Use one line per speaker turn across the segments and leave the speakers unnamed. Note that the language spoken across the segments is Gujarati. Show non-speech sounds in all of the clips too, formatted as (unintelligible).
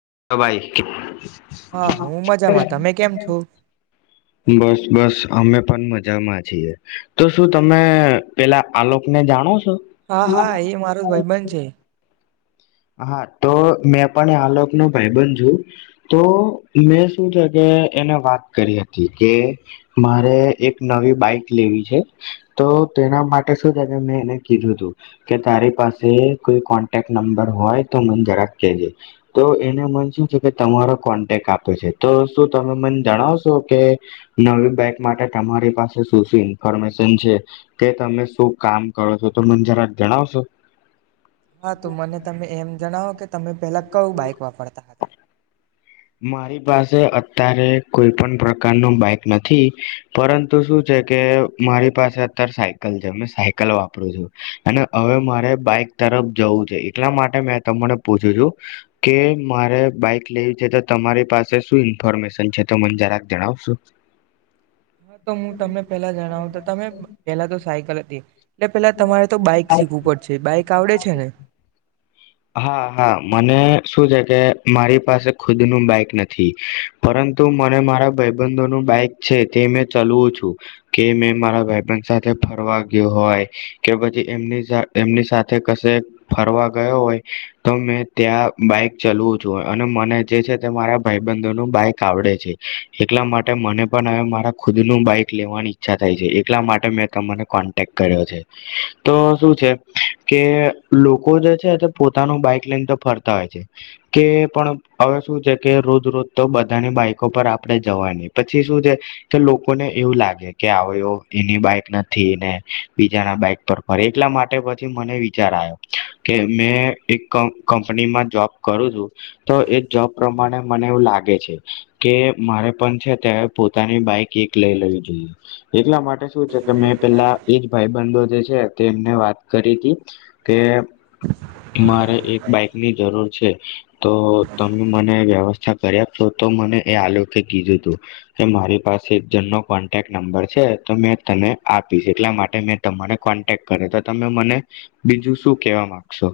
(unintelligible)
હા હું મજામાં તમે કેમ છો
બસ બસ અમે પણ મજામાં છીએ તો શું તમે પેલા આલોકને જાણો છો
હા, હા એ મારો જ ભાઈબંધ છે.
હા તો મેં પણ આ લોકનો ભાઈબધં છું. તો મેં શું છે કે એને વાત કરી હતી કે મારે એક નવી બાઈક લેવી છે, તો તેના માટે શું છે કે મેં એને કીધું તું કે તારી પાસે કોઈ કોન્ટેક્ટ નંબ ર હોય તો મન જરાક કેજે, તો એને મન શું ક્યે કે તમારો કોન્ટેક્ટ આપો છે, તો શું તમે મને જણાવશો કે નવી બાઈક માટે તમારી પાસે શું-શું ઇન્ફોર્મેશન છે, કે તમે શું કામ કરો છો તો મન જરાક જણાવશો.
હા તો મને તમે એમ જણાવો કે તમે પેલા કયું બાઈક વાપરતા?
મારી પાસે અત્યારે કોઈ પણ પ્રકાર નું બાઈક નથી, પરંતુ શું છે કે મારી પાસે અત્યાર સાયકલ છે, મેં સાયકલ વાપરું છું. અને હવે મારે બાઈક તરફ જવું છે. એટલા માટે મેં તમને પૂછું છું કે મારે બાઈક લેવી છે તો તમારી પાસે શું ઇન્ફોર્મેશન છે, તો મન જરાક જણાવશો?
હા તો હું તમને પેલા જણાવું, તો તમે પેલા તો સાયકલ હતી એટલે પેલા તમારે તો બાઈક શીખવું પડશે. બાઈક આવડે છે ને?
હા હા મને શું છે કે મારી પાસે ખુદનું બાઈક નથી, પરંતુ મને મારા ભાઈબંધોનું બાઈક છે, તે મેં ચલવું છું, કે મેં મારા ભાઈબંધ સાથે ફરવા ગયો હોય કે પછી એમની સાથ એમની સાથે કશે ફરવા ગયો હોય, તો મેં ત્યાં બાઈક ચલવું છું અને મને જે છે તે મારા ભાઈબંધો નો બાઈક આવડે છે. એટલા માટે મને પણ હવે મારા ખુદ નુ બાઈક લેવાની ઈચ્છા થાય છે. એટલા માટે મેં તને કોન્ટેક કર્યો છે. તો શું છે કે લોકો જે છે તે એ પોતાનું બાઈક લઈને તો ફરતા હોય છે, કે પણ હવે શું છે કે રોજ-રોજ તો બધાની બાઈકો પર આપણે જવા ની, પછી શું છે કે લોકોને એવું લાગે કે આવ્યો એની બાઈક નથી ને બી જાના બાઈક પર ફરે એટલા માટે પછી મને વિચાર આયો કે મેં એક કંપ કંપનીમાં જોબ કરું છું, તો એ જ જોબ પ્રમાણે મને એવું લાગે છે કે મારે પણ છે અત્યારે પોતાની બાઈક એક લઈ લેવી જોઈએ. એટલા માટે શું છે કે મેં પેલા એજ ભાઈબંધો જે છે તેમને વાત કરી તી. કે મારે એક બાઈકની જરૂર છે. તો તમે મને વ્યવસ્થા કરી આપશો. તો મને એ આ લોક કીધું તું કે મારી પાસે એક જણનો કોન્ટેક નંબર છે, તો મેં તને આપીશ એટલા માટે મેં તમને કોન્ટેક કર્યો. તો તમે મને બીજું શું કેવા માંગશો?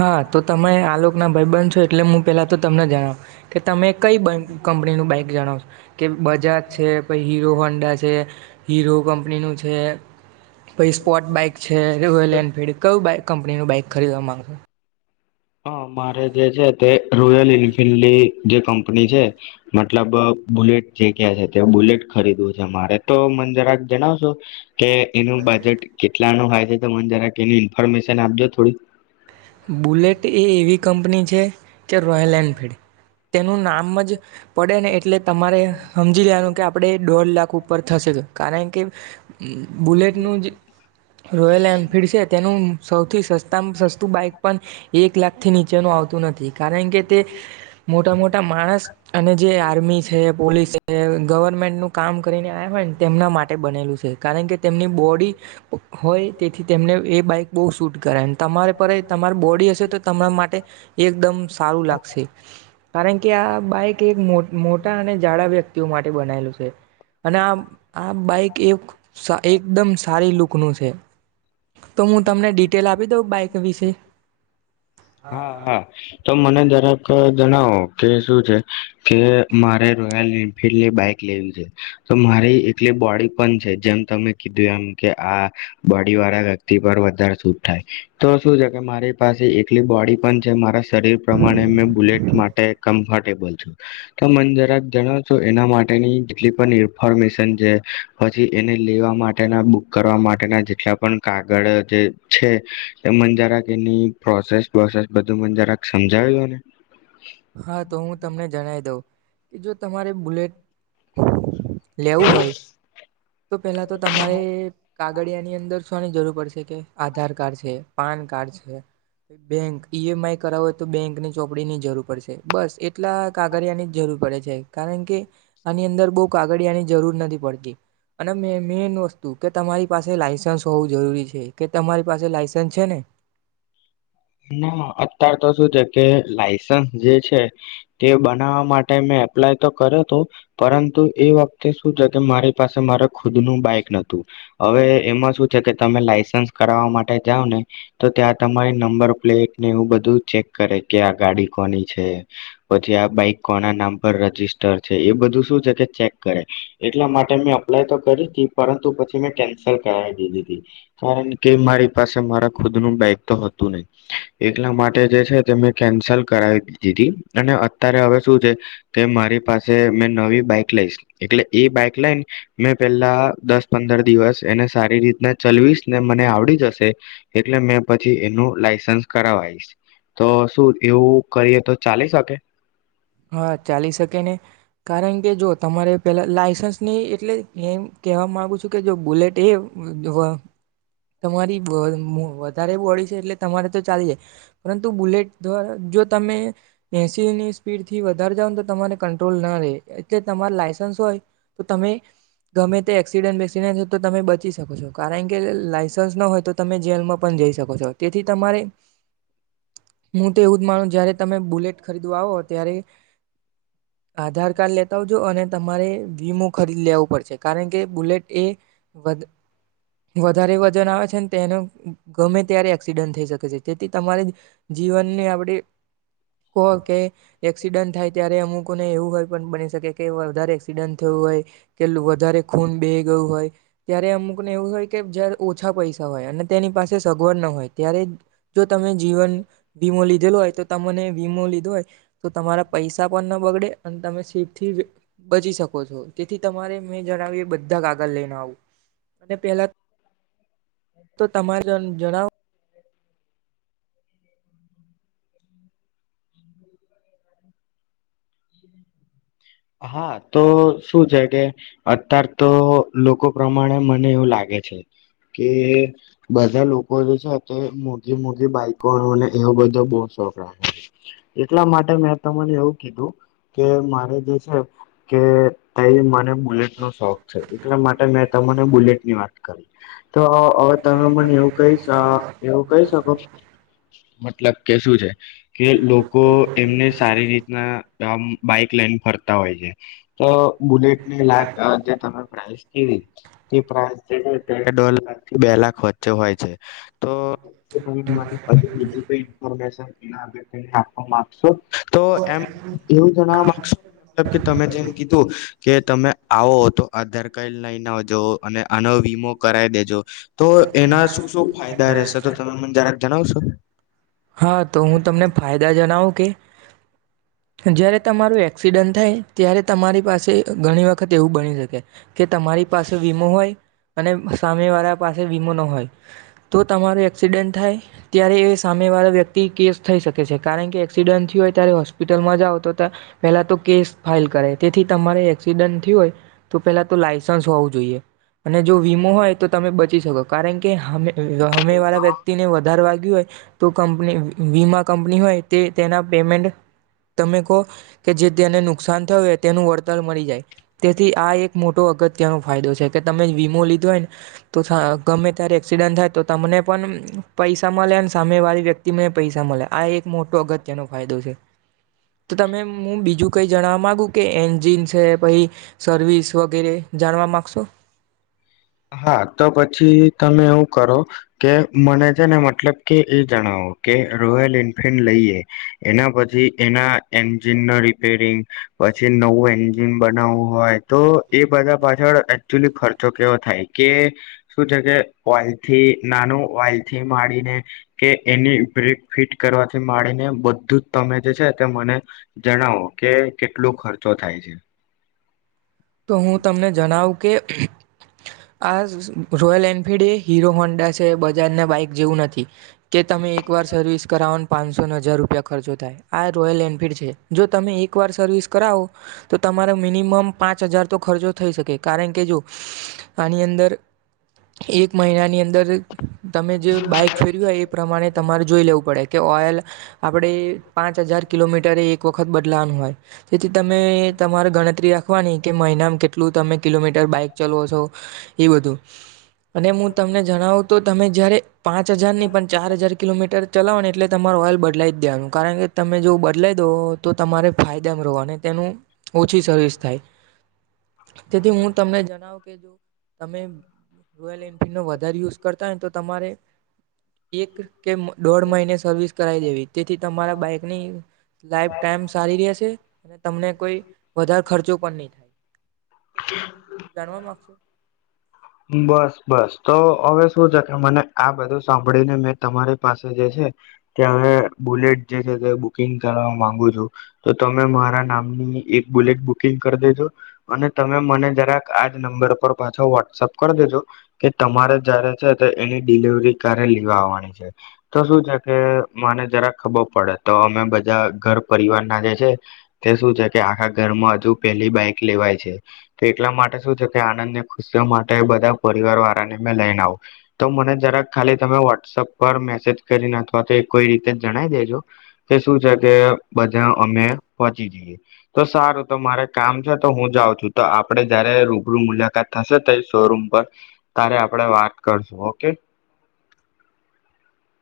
હા તો તમે આ લોક ના ભાઈબન છો એટલે હું પેલા તો તમને જણાવ કે તમે કંઈ બ કંપનીનું બાઈક જણાવશો કે બજાજ છે, પહી હીરો હોંડા છે, હીરો કંપનીનું છે. પહી સ્પોર્ટ બાઈક છે, રોયલ એનફિલ્ડ કયું, બાઈક કંપનીનું બાઈક ખરીદવા માંગો?
હા મારે જે છે એ રોયલ એન્ફિલ્ડે જે કંપની છે મતલબ બુલેટ જે કયા છે, તે બુલેટ ખરીદવું છે મારે, તો મન જરાક જણાવશો કે એનું બજેટ કેટલાનું હોય? એ તમ મન જરાક એની ઇન્ફોર્મેશન આપજો થોડી.
બુલેટ એ એવી કંપની છે જે રોયલ એનફીલ્ડ તેનું નામ જ પડે ને એટલે તમારે હમજી લેવાનું કે આપણે દોઢ લાખ ઉપર થશે, કારણ કે બુલેટનું જે રોયલ એનફિલ્ડ છે તેનું સૌથી સસ્તા સસ્તું બાઈક પણ એક લાખથી નીચેનું આવ નથી કારણ કે તે મોટા મોટા માણસ અને જે આર્મી છે પોલીસ છે ગવર્મેન્ટનું કામ કરીને આવ્યા હોય ને તેમના માટે બનેલું છે કારણ કે તેમની બોડી હોય તેથી તેમને એ બાઈક બહુ શૂટ કરાય તમારે પર એ તમારી બોડી હશે તો તમારા માટે એકદમ સારું લાગશે કારણ કે આ બાઈક એક મો મોટા અને જાડા વ્યક્તિઓ માટે બનાયલું છે તે અને આ આ બાઈક એ સા એકદમ સારી લૂકનું છે તો હું તમને ડિટેલ આપી દઉં બાઈક વિશે
હા હા તો મને તરફ જણાવો કે શું છે કે મારે રોયલ એન્ફિલ્ડની બાઈક લેવી છે. તો મારી એકલી બોડી પણ છે જેમ તમે કીધું એમ કે આ બોડી વાળા વ્યક્તિ પર વધારે સૂટ થાય તો શું છે કે મારી પાસે એકલી બોડી પણ છે મારા શરીર પ્રમાણે મેં બુલેટ માટે કમ્ફર્ટેબલ છું તો મન જરાક જણાવ છો એના માટેની જેટલી પણ ઇન્ફોર્મેશન જે પછી એને લેવા માટેના બુક કરવા માટેના જેટલા પણ કાગળ જે છે એ મને જરાક એની પ્રોસેસ પ્રોસેસ બધું મને જરાક સમજાવ્યો ને
હા તો હું તમને જણાવ દઉં કે જો તમારે બુલેટ લેવું હોય તો પેલા તો તમારે કાગળિયાની અંદર શોની જરૂર પડશે કે આધાર કાર્ડ છે પાન કાર્ડ છે બેંક ઈ એમ આઈ કરાવો હોય તો બેંકની ચોપડીની જરૂર પડશે બસ એટલા કાગળિયાની જ જરૂર પડે છે કારણ કે આની અંદર બહુ કાગળિયાની જરૂર નથી પડતી અને મેન મેન વસ્તુ કે તમારી પાસે લાયસન્સ હોવું જરૂરી છે કે તમારી પાસે લાયસન્સ છે ને
ના અત્યાર તો શું છે કે લાઈસન્સ જે છે તે બનાવા માટે મેં એપ્લાય તો કર્યો હતો પરંતુ એ વખતે શું છે કે મારી પાસે મારે ખુદનું બાઈક નતું હવે એમાં શું છે કે તમે લાયસન્સ કરાવવા માટે જાઓ ને તો ત્યાં તમારી નંબર ને એ બધું ચેક કરે કે આ ગાડી કોની છે પછી આ બાઈક કોના નામ પર રજીિસ્ટર છે એ બધું શું છે કે ચેક કરે એટલા માટે મેં અપ્લાય તો કરી હતી પરંતુ પછી મેં કેન્સલ કરાવી દીધી હતી કારણ કે મારી પાસે મારા ખુદનું બાઈક તો હતું નહી એટલા માટે મેં કેન્સલ કરાવી દીધી અને અત્યારે હવે શું છે કે મારી પાસે મે નવી બાઈક લઈશ એટલે એ બાઈક લાઈન મેં પેલા દસ પંદર દિવસ એને સારી રીતના ચલવીશ ને મને આવડી જશે એટલે મેં પછી એનું લાઈસ સં કરાવાય તો શું એવું કરીએ તો ચાલી શકે.
હા ચાલી શકે નને કારણ કે જો તમારે પેલા લાયસન્સ નહી એટલે એમ કહેવા માગુ છું કે જો બુલેટ એ તમારીઅ વ વધારે બોડી છે એટલે તમારે તો ચાલી જાય પરંતુ બુલેટ દ્વારા જો તમે એસીની સ્પીડ થી વધારે જાવને તો તમારે કંટ્રોલ ના રહે એટલે તમારે લાઈસન્સ હોય તો તમે ગમે તે એક્સિડેન્ટ વેસસીડેન્ટ તો તમે બચી શકો છો કારણ કે લાઈસન્સ ના હોય તો તમે જેલમાં પણ જઈ શકો છો તેથી તમારે હું તો એવું જ માનું જયારે તમે બુલેટ ખરીદવા આવો આધાર કાર્ડ લેતા આવજો અને તમારે વીમો ખરીદ લેવું પડશે કારણ કે બુલેટ એ વધ વધારે વજન આવે છે તેનો ગમે ત્યારે એક્સિડન્ટ થઈ શકે છે તેથી તમારે જીવનને આપડ કહો કે એક્સિડન્ટ થાય ત્યારે અમુકો ને એવું હોય પણ બની શકે કે વધારે એક્સિડન્ટ થયું હોય કે વધારે ખૂન બેહી ગયું હોય ત્યારે અમુકને એવું હોય કે જારે ઓછા પૈસા હોય અને તેની પાસે સગવડ ન હોય ત્યારે જો તમે જીવન વીમો લીધેલું હોય તો તમને વીમો લીધો હોય તો તમારા પૈસા પણ ન બગડે અને તમે સિફ થી બચી શકો છો તેથી તમારે મેં જણાવ્યું એ બધા કાગળ લઈને આવું અને પહેલા તો તમારે જ જણાવો
હા તો શું છે કે અત્યાર તો લોકો પ્રમાણે મને એવું લાગે છે કે બધા લોકો જે છે તે મોઘી મોઘી બાઈકોને એવો બધો બહુ શોખ રાખે છે એટલા માટે મેં તમને એવું કીધું કે મારે કે છે કે મને બુલેટ નો શોખ છે એટલા માટે મેં તમને બુલેટની વાત કરી તો હવે તમે મને એવું ક એવું કહી શકો મતલબ કે શું છે કે લોકો એમને સારી રીતના આમ બાઈક લઈને ફર તાં હોય છે તો બુલેટની લ જે તમે પ્રઇસ કીધ તે પ્રાઇસ તે દોઢ લાખથી બે લાખ વચ્ચે હોય છે તો તમે મ બીજી કોઈ ઈફોમેશન ના (unintelligible) આપવા માંગશો તો એમ એવું જણાવવા મા (inaudible) મતલબ કે તમે જેમ કીધું કે તમે આવો તો આધાર કાર્ડ લઈને આવજો અને આનો વીમો કરાવી દેજો તો એના શું શું ફાયદા રહેશે તો તમે મને જરાક જણાવશો
હા તો હું તમને ફાયદા જણાવું કે જયારે તમારું એક્સિડન્ટ થાય ત્યારે તમારી પાસે ઘણી વખત એવું બની શકે કે તમારી પાસે વીમો હોય અને સામે વાળા પાસે વીમો ન હોય તો તમારું એક્સિડન્ટ થાય ત્યારે એ સામે વાળો વ્યક્તિ કેસ થઈ શકે છે કારણ કે એક્સિડન્ટ થયુ હોય ત્યારે હોસ્પિટલમાં જાઓ તો પેલા તો કેસ ફાઇલ કરે તેથી તમારે એક્સિડન્ટ થયુ હોય તો પેલા તો લાયસન્સ હોવું જોઈએ અને જો વીમો હોય તો તમે બચી શકો કારણ કે હા હામે વાળા વ્યક્તિ ને વધારે વાગ્યું હોય તો કંપની વીમા કંપની હોય તે તેના પેમેન્ટ તમે કહો કે જે તેને નુકસાન થયું હોય તેનું વળતર મળી જાય તેથી આ એક મોટો અગત્યનો ફાયદો છે કે તમે વીમો લીધો હોય ને તો ગમે ત્યારે એક્સિડન્ટ થાય તો તમને પણ પૈસામાં મલે ને સા મે વાળી વ્યક્તિ મને પૈસા મળે આ એક મોટો અગત્યનો ફાયદો છે તો તમે હું બીજું કઈ જણવા માંગુ કે એન્જિન છે પછી સર્વિસ વગેરે જાણવા માંગશો
હા, તો પછી તમે એવું કરો કે, મને છે ને મતલબ કે એ જણાવો કે રોયલ એન્ફિલ્ડ લઈએ. એના પછી એના એન્જિન ન રિપેરિંગ, પછી નવું એન્જિન બનાવવું હોય, તો એ બધા પાછળ એકચુલી ખર્ચો કેવો થાય કે શું છે કે, ઓઇલથી નાનું ઓઇલ થી માંડીને કે એની બ્રેક ફિટ કરવાથી માંડીને બધું જ તમે જે છે તે મને જણાવો કે કેટલુ ખર્ચો થાય છે.
તો હું તમને જણાવ કે, આ રોયલ એન્ફિલડી એ હીરો હોન્ડા છે બજાજને બાઈક જેવું નથી. કે તમે એકવાર સર્વિસ કરાવોને. પાંચસોને હજાર રૂપિયા ખર્ચો થાય આ રોયલ એનફિલ્ડ છે. જો તમે એક વાર સર્વિસ કરાવો તો તમારા મિનિમમ પાંચ હજાર તો ખર્ચો થઈ શકે, કારણ કે જો આની અંદર એક મહિનાની અંદર તમે જે બાઈક ફેર્યું હોય એ પ્રમાણે તમારે જોઈ લેવું પડે છે. કે ઓયલ આપડે પાંચ હજાર કિલોમીટર એક વખત બ પ્લાન હોય. તેથી તમે તમારે ગણતરી વાની, કે મહિનામાં કેટલું તમે કિલોમીટર બાઈક ચાલવો છો એ બધું અને હું તમને જણાવું તો તમે જયારે પાંચ હજાર ની પણ ચાર હજાર કિલોમીટર ચલાવો ને એટલે તમારુ ઓઇલ બદલાય ત્યાનું કારણ કે તમે જો બદલાઈ દો, તો તમારે ફાયદામાં રહો અને તેનું ઓછી સર્વિસ થાય. જેથી હું તમને જણાવુ. કે જો તમે રોયલ એનફિલ્ડનો વધારે યુઝ કરતા તમે ઓઈલનો વધારે યુઝ કરતા હોય તો તમારે એક કે દોઢ મહિને સર્વિસ કરાવી દેવી તેથી તમારા બાઈકની લાઈફ ટાઈમ સારી રહેશે. તમને કોઈ વધારે ખર્ચો કોની જાણવા માંગશો.
બસ બસ તો હવે શું છે કે મને આ બધું સાંભળીને મેં તમારી પાસે જે છે તે હવે બુલેટ જે છે તે બુકિંગ કરવા માંગુ છું તો તમે મારા નામની એક બુલેટ બુકિંગ કરી દેજો અને તમે મને જરાક આજ નંબર પર પાછો વોટ્સપ કર દેજો કે તમારે જ્યારે છે એની ડિલવરી ક્યારે લેવા આવવાની છે તો શું છે કે મને જરાક ખબર પડે તો અમે બધા ઘર પરિવાર ના જે છે તે શું છે કે આખા ઘરમાં હજુ પેલી બાઈક લેવાય છે તો એટલા માટે શું છે કે આનંદ ને ખુશીઓમા એ બધા પરિવાર વાળાને મે લઈને આવું તો મને જરાક ખાલી તમે વોટ્સઅપ પર મેસેજ કરીને અથવા તો કોઈ રીતે જણાવ દેજો કે શું છે કે બધા અમે પહોંચી જઈએ તો સારું તો મારે કામ છે તો હું જાઉં છું તો આપણે જયારે રૂબરૂ મુલાકાત થશે તો ઈ શોરૂમ પર ત્ત્યારે આપણે વાત કરશું ઓકે.